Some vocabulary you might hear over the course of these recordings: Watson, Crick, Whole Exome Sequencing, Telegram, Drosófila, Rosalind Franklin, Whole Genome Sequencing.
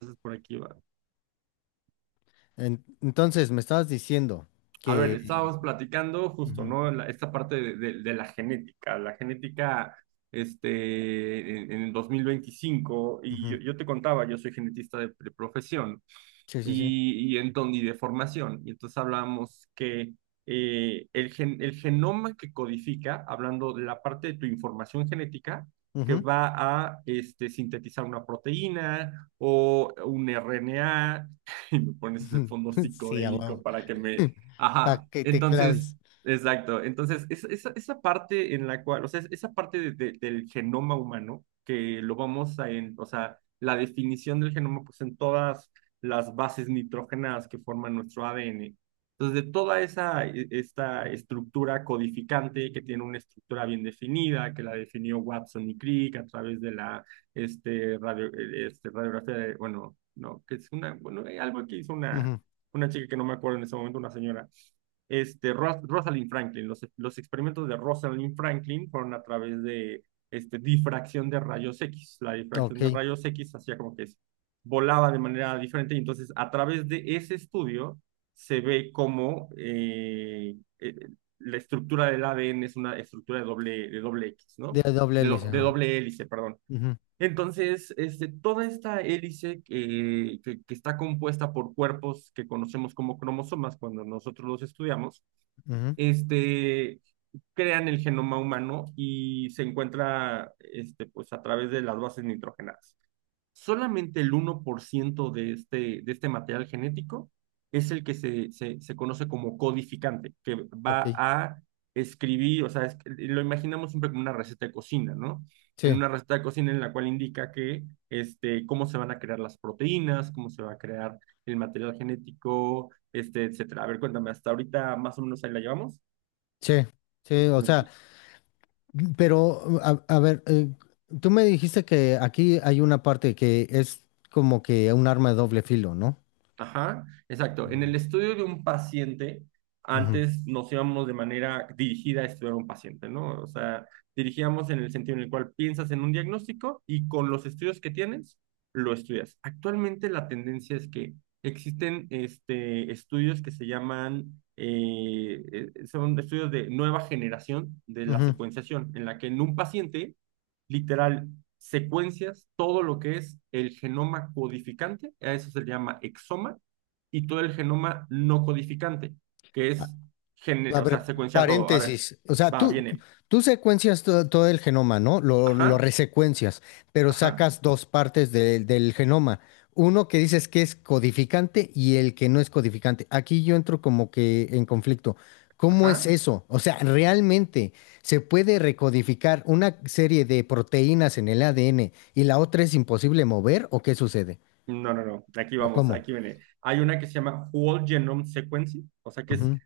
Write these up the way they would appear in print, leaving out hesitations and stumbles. Entonces por aquí va. Entonces, me estabas diciendo A ver, que... estábamos platicando justo, Ujú, ¿no? Esta parte de la genética en el 2025 y ujú. yo te contaba, yo soy genetista de profesión Sí, sí, sí. y, y de formación, y entonces hablamos que el, el genoma que codifica, hablando de la parte de tu información genética, que Ujú. va a sintetizar una proteína o un RNA, y me pones de fondo Sí, a psicodélico huevo. para que me Pa' Ajá, que te entonces, claves. exacto. Entonces, esa parte en la cual, o sea, esa parte del genoma humano, que lo vamos a, en, o sea, la definición del genoma, pues en todas las bases nitrógenas que forman nuestro ADN. Entonces, de toda esa, esta estructura codificante que tiene una estructura bien definida, que la definió Watson y Crick a través de la radiografía de, bueno, no, que es una, bueno, algo que hizo Ujú. una chica que no me acuerdo en ese momento, una señora Rosalind Franklin. Los experimentos de Rosalind Franklin fueron a través de difracción de rayos X. La difracción de Ok. rayos X hacía como que es, volaba de manera diferente y entonces a través de ese estudio se ve cómo la estructura del ADN es una estructura de doble X, ¿no? De doble De, hélice, de ajá. doble hélice, perdón. Ujú, Entonces, toda esta hélice está compuesta por cuerpos que conocemos como cromosomas cuando nosotros los estudiamos, ujú. este, crean el genoma humano y se encuentra pues, a través de las bases nitrogenadas. Solamente el uno por ciento de este material genético es el que se conoce como codificante, que va Ok. a escribir, o sea, lo imaginamos siempre como una receta de cocina, ¿no? En Sí, una receta de cocina en la cual indica que, cómo se van a crear las proteínas, cómo se va a crear el material genético, etcétera. A ver, cuéntame, hasta ahorita más o menos ahí la llevamos. sí, sí. O sea, pero a ver, tú me dijiste que aquí hay una parte que es como que un arma de doble filo, ¿no? Ajá, exacto. En el Mm. estudio de un paciente, Ujú, antes nos íbamos de manera dirigida a estudiar a un paciente, ¿no? O sea, dirigíamos en el sentido en el cual piensas en un diagnóstico y con los estudios que tienes, lo estudias. Actualmente la tendencia es que existen estudios que se llaman, son estudios de nueva generación de la ujú. secuenciación, en la que en un paciente, literal, secuencias todo lo que es el genoma codificante, a eso se le llama exoma, y todo el genoma no codificante, que es, A o sea, ver, secuenciar todo. A ver, paréntesis. O sea, va, tú, tú viene. tú secuencias todo el genoma, ¿no? Lo Ajá, resecuencias, pero ajá, sacas dos partes del genoma. Uno que dices que es codificante y el que no es codificante. Aquí yo entro como que en conflicto. ¿Cómo es ajá. eso? O sea, ¿realmente se puede recodificar una serie de proteínas en el ADN y la otra es imposible mover? ¿O qué sucede? No, aquí ¿O vamos, cómo? aquí viene. Hay una que se llama Whole Genome Sequencing, o sea, que es Ujú,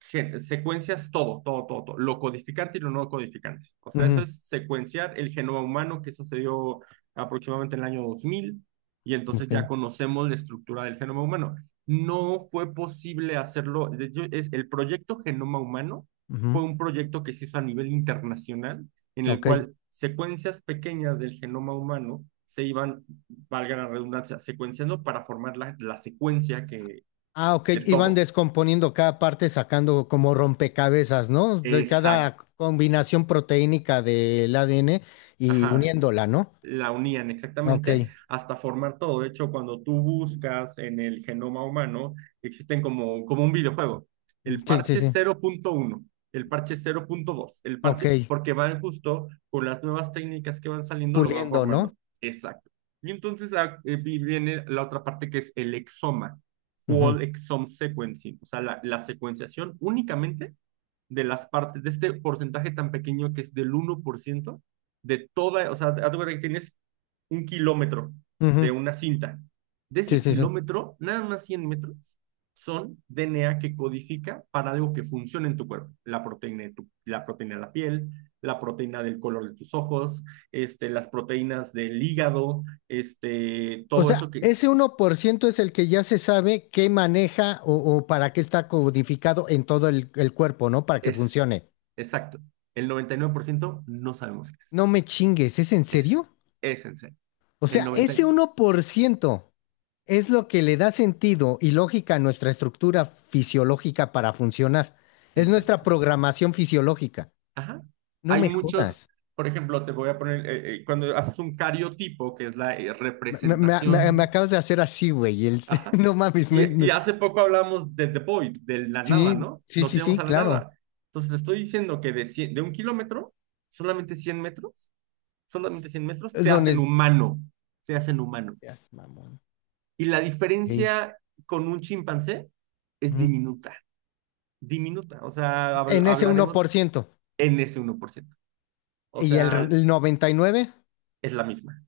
secuencias todo, lo codificante y lo no codificante. O sea, eso ujú, es secuenciar el genoma humano que sucedió aproximadamente en el año 2000 y entonces ok, ya conocemos la estructura del genoma humano. No fue posible hacerlo, de hecho, es, el proyecto Genoma Humano ujú, fue un proyecto que se hizo a nivel internacional en el ok. cual secuencias pequeñas del genoma humano se iban, valga la redundancia, secuenciando para formar la secuencia que, Ah, ok, de iban todo. descomponiendo cada parte, sacando como rompecabezas, ¿no? De Exacto. cada combinación proteínica del ADN y Ajá, uniéndola, ¿no? la unían Ok, exactamente hasta formar todo. De hecho, cuando tú buscas en el genoma humano, existen como, como un videojuego. El sí, sí, parche sí. 0.1, el parche 0.2, el Ok, parche, porque van justo con las nuevas técnicas que van saliendo, lo van puliendo, ¿no? formando. Exacto. Y entonces viene la otra parte que es el exoma, Ujú, whole exome sequencing, o sea, la secuenciación únicamente de las partes, de este porcentaje tan pequeño que es del uno por ciento de toda, o sea, haz de cuenta que tienes un kilómetro ujú. de una cinta. De Sí, ese sí, sí. kilómetro, nada más 100 metros son DNA que codifica para algo que funcione en tu cuerpo. La proteína de la proteína de la piel, la proteína del color de tus ojos, las proteínas del hígado, O todo sea, eso que ese 1% es el que ya se sabe qué maneja o para qué está codificado en todo el cuerpo, ¿no? Para que es funcione. exacto. El 99% no sabemos qué es. No me chingues, ¿es en serio? Es, es en serio. O El sea, 90, ese uno por ciento. Es lo que le da sentido y lógica a nuestra estructura fisiológica para funcionar. Es nuestra exacto. programación fisiológica. Ajá. No Hay me muchos, jodas. por ejemplo, te voy a poner, cuando haces un cariotipo, que es la Me representación, acabas de hacer así, güey. Ajá. No mames. No. Y hace poco hablamos de The Void, de la nada, Sí, ¿no? sí, Nos sí, íbamos sí, a la claro. nada. Entonces te estoy diciendo que de un kilómetro, solamente 100 metros, solamente 100 metros, te Lo hacen nes- humano, te hacen humano. Seas mamón. Y la Ey. diferencia con un chimpancé es Ujú. diminuta, diminuta. O sea, En ese hablaremos 1%. en ese uno por ciento. O Y el, sea, el 99% es la misma.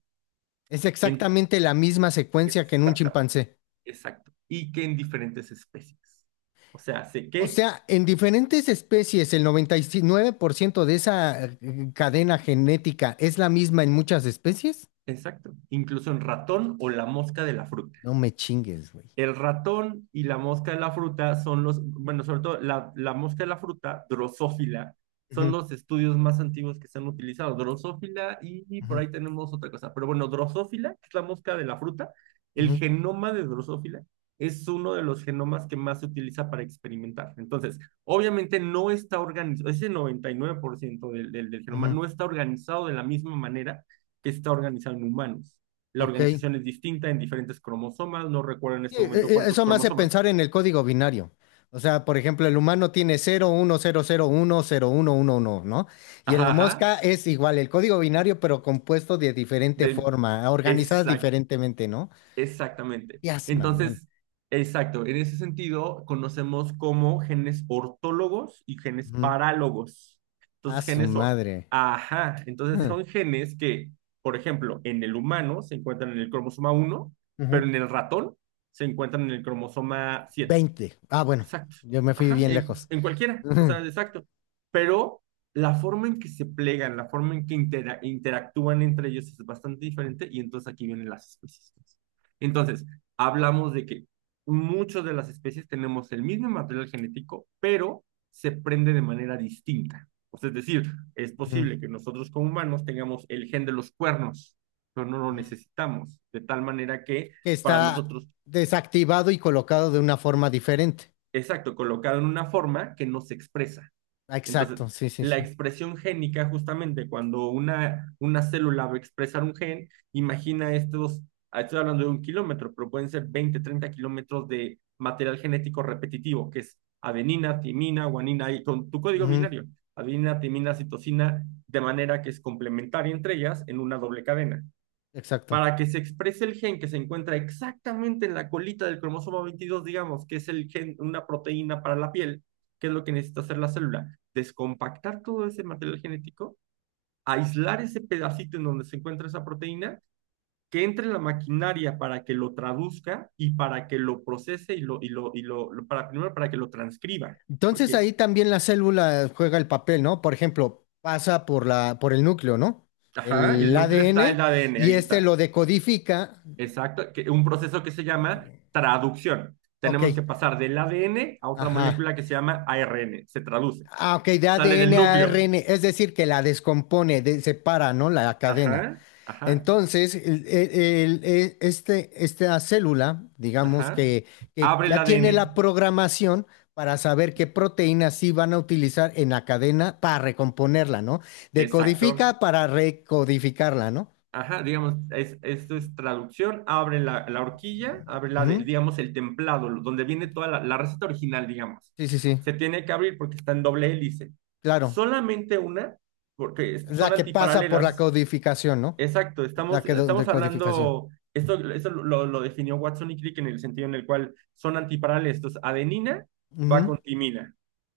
es En, exactamente la misma secuencia que en un exactamente, chimpancé. exacto. Y que en diferentes especies. O sea, sé O que, sea, en diferentes especies, el 99% de esa cadena genética es la misma en muchas especies. exacto, incluso en ratón o la mosca de la fruta. No me chingues, güey. El ratón y la mosca de la fruta son los, bueno, sobre todo la mosca de la fruta, Drosófila, son Ujú, los estudios más antiguos que se han utilizado. Drosófila y por ujú, ahí tenemos otra cosa. Pero bueno, Drosófila, que es la mosca de la fruta, el ujú, genoma de Drosófila es uno de los genomas que más se utiliza para experimentar. Entonces, obviamente no está organizado, ese 99% del genoma ujú. no está organizado de la misma manera que está organizado en humanos. La Ok. organización es distinta en diferentes cromosomas, no recuerdo en Sí, este e- momento cuántos Eso me hace cromosomas. pensar en el código binario. O sea, por ejemplo, el humano tiene cero uno cero cero uno cero uno uno uno, ¿no? Y en la Ajá, ajá, mosca es igual el código binario, pero compuesto de diferente de, forma, organizadas exact, diferentemente, ¿no? exactamente. Ya mamón. Entonces, exacto, en ese sentido conocemos como genes ortólogos y genes Ujú. parálogos. A Entonces, su madre. Entonces son genes que, por ejemplo, en el humano se encuentran en el cromosoma uno, pero Ujú. en el ratón se encuentran en el cromosoma 7. Veinte. Ah, bueno, Exacto. yo me fui Ajá, bien lejos. en cualquiera, o Ujú, sea, exacto. Pero la forma en que se plegan, la forma en que interactúan entre ellos es bastante diferente y entonces aquí vienen las especies. Entonces, hablamos de que muchas de las especies tenemos el mismo material genético, pero se prende de manera distinta. O sea, es decir, es ujú, posible que nosotros como humanos tengamos el gen de los cuernos, pero no lo ujú. necesitamos, de tal manera que Que para está nosotros, desactivado y colocado de una forma diferente. exacto, colocado en una forma que no se expresa. Ah, Entonces, exacto, sí, sí, la sí. expresión génica, justamente cuando una célula va a expresar un gen, imagina estos, estoy hablando de un kilómetro, pero pueden ser 20, 30 kilómetros de material genético repetitivo, que es adenina, timina, guanina, y con tu código Ujú, binario, adenina, timina, citosina, de manera que es complementaria entre ellas en una doble cadena exacto. para que se exprese el gen que se encuentra exactamente en la colita del cromosoma 22, digamos, que es el gen, una proteína para la piel, que es lo que necesita hacer la célula, descompactar todo ese material genético, aislar ese pedacito en donde se encuentra esa proteína, que entre en la maquinaria para que lo traduzca y para que lo procese primero para que lo transcriba, Entonces porque, ahí también la célula juega el papel, ¿no? Por ejemplo, pasa por la, por el núcleo, ¿no? ajá, El el núcleo está en ADN el ADN, y ahí este está. lo decodifica. Exacto, que un proceso que se llama traducción. Ok, Tenemos que pasar del ADN a otra ajá. molécula que se llama ARN, se traduce. Ah, ok, de Sale del ADN a núcleo. ARN, es decir, que la descompone, separa, ¿no? La cadena. Ajá, ajá, Entonces, este, esta célula, digamos ajá. Que Abre el ya tiene ADN. la programación para saber qué proteínas sí van a utilizar en la cadena para recomponerla, ¿no? Exacto. Decodifica para recodificarla, ¿no? Ajá, digamos, esto es traducción, abre la, la horquilla, abre la, Ujú. digamos, el templado, donde viene toda la receta original, digamos. Sí, sí, sí, Se tiene que abrir porque está en doble hélice. claro. Solamente una, porque Es son la que pasa por la antiparalelas. codificación, ¿no? Exacto, La estamos, que estamos decodificación. hablando, lo definió Watson y Crick en el sentido en el cual son antiparalelos. Entonces, adenina va Ujú. con timina,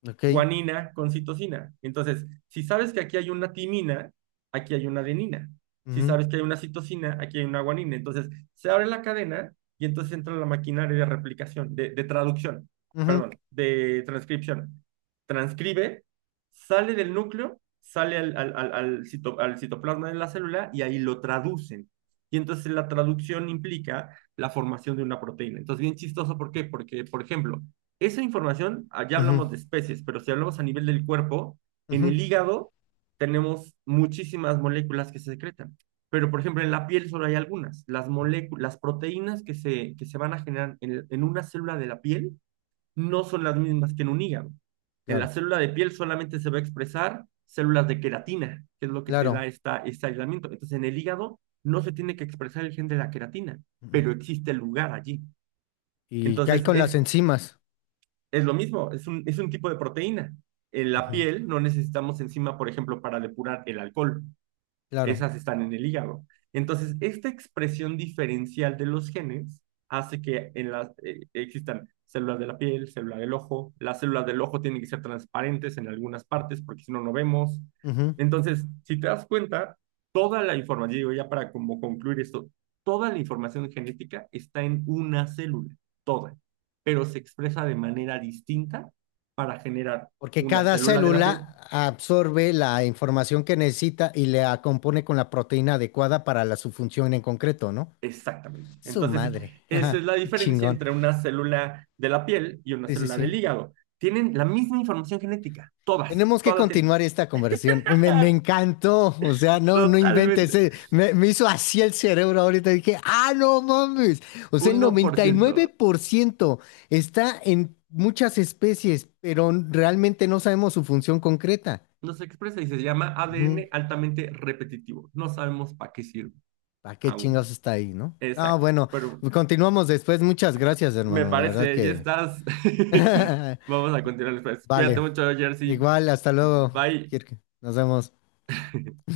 Ok. guanina con citosina. Entonces, si sabes que aquí hay una timina, aquí hay una adenina. Si Ujú. sabes que hay una citosina, aquí hay una guanina. Entonces, se abre la cadena y entonces entra la maquinaria de replicación, de traducción, Ujú. perdón, de transcripción. Transcribe, sale del núcleo, sale al al citoplasma de la célula y ahí lo traducen. Y entonces la traducción implica la formación de una proteína. Entonces, bien chistoso, ¿por qué? Porque, por ejemplo, esa información, ah, ya Ujú. hablamos de especies, pero si hablamos a nivel del cuerpo, en Ujú. el hígado tenemos muchísimas moléculas que se secretan. Pero, por ejemplo, en la piel solo hay algunas. Las moléculas, las proteínas que que se van a generar en una célula de la piel no son las mismas que en un hígado. En la Claro, célula de piel solamente se va a expresar células de queratina, que es lo que te claro. da esta, este aislamiento. Entonces, en el hígado no se tiene que expresar el gen de la queratina, Ujú. pero existe el lugar allí. ¿Y qué hay Entonces, con las enzimas? es lo mismo, es un tipo de proteína. En la Ujú. piel no necesitamos enzima, por ejemplo, para depurar el alcohol, Claro. esas están en el hígado. Entonces, esta expresión diferencial de los genes hace que en la, existan células de la piel, células del ojo. Las células del ojo tienen que ser transparentes en algunas partes porque si no, no vemos. Ujú. Entonces, si te das cuenta, toda la información, digo ya para como concluir esto, toda la información genética está en una célula, toda, pero se expresa de manera distinta para generar Porque una cada célula de la piel. célula absorbe la información que necesita y la compone con la proteína adecuada para la, su función en concreto, ¿no? Exactamente. Su Entonces, madre. esa es Ajá, la qué diferencia chingón. entre una célula de la piel y una Sí, sí, célula sí. del hígado. Tienen la misma información genética, todas, Tenemos que todas la tienen. continuar esta conversión. Me encantó. O sea, no, no inventes. Totalmente. Eh. Me hizo así el cerebro ahorita. Dije, ah, no mames. O sea, el noventa y nueve 1%. por ciento está en muchas especies, pero realmente no sabemos su función concreta. No se expresa y se llama ADN altamente repetitivo. No sabemos para qué sirve ¿Para qué chingados aún. está ahí, no? No, Exacto. bueno, Pero continuamos después. Muchas gracias, me hermano. La verdad parece, ya que... estás. Vamos a continuar después. Cuídate Vale, mucho, Jersey. igual, hasta luego, Bye. Kirk. Nos vemos.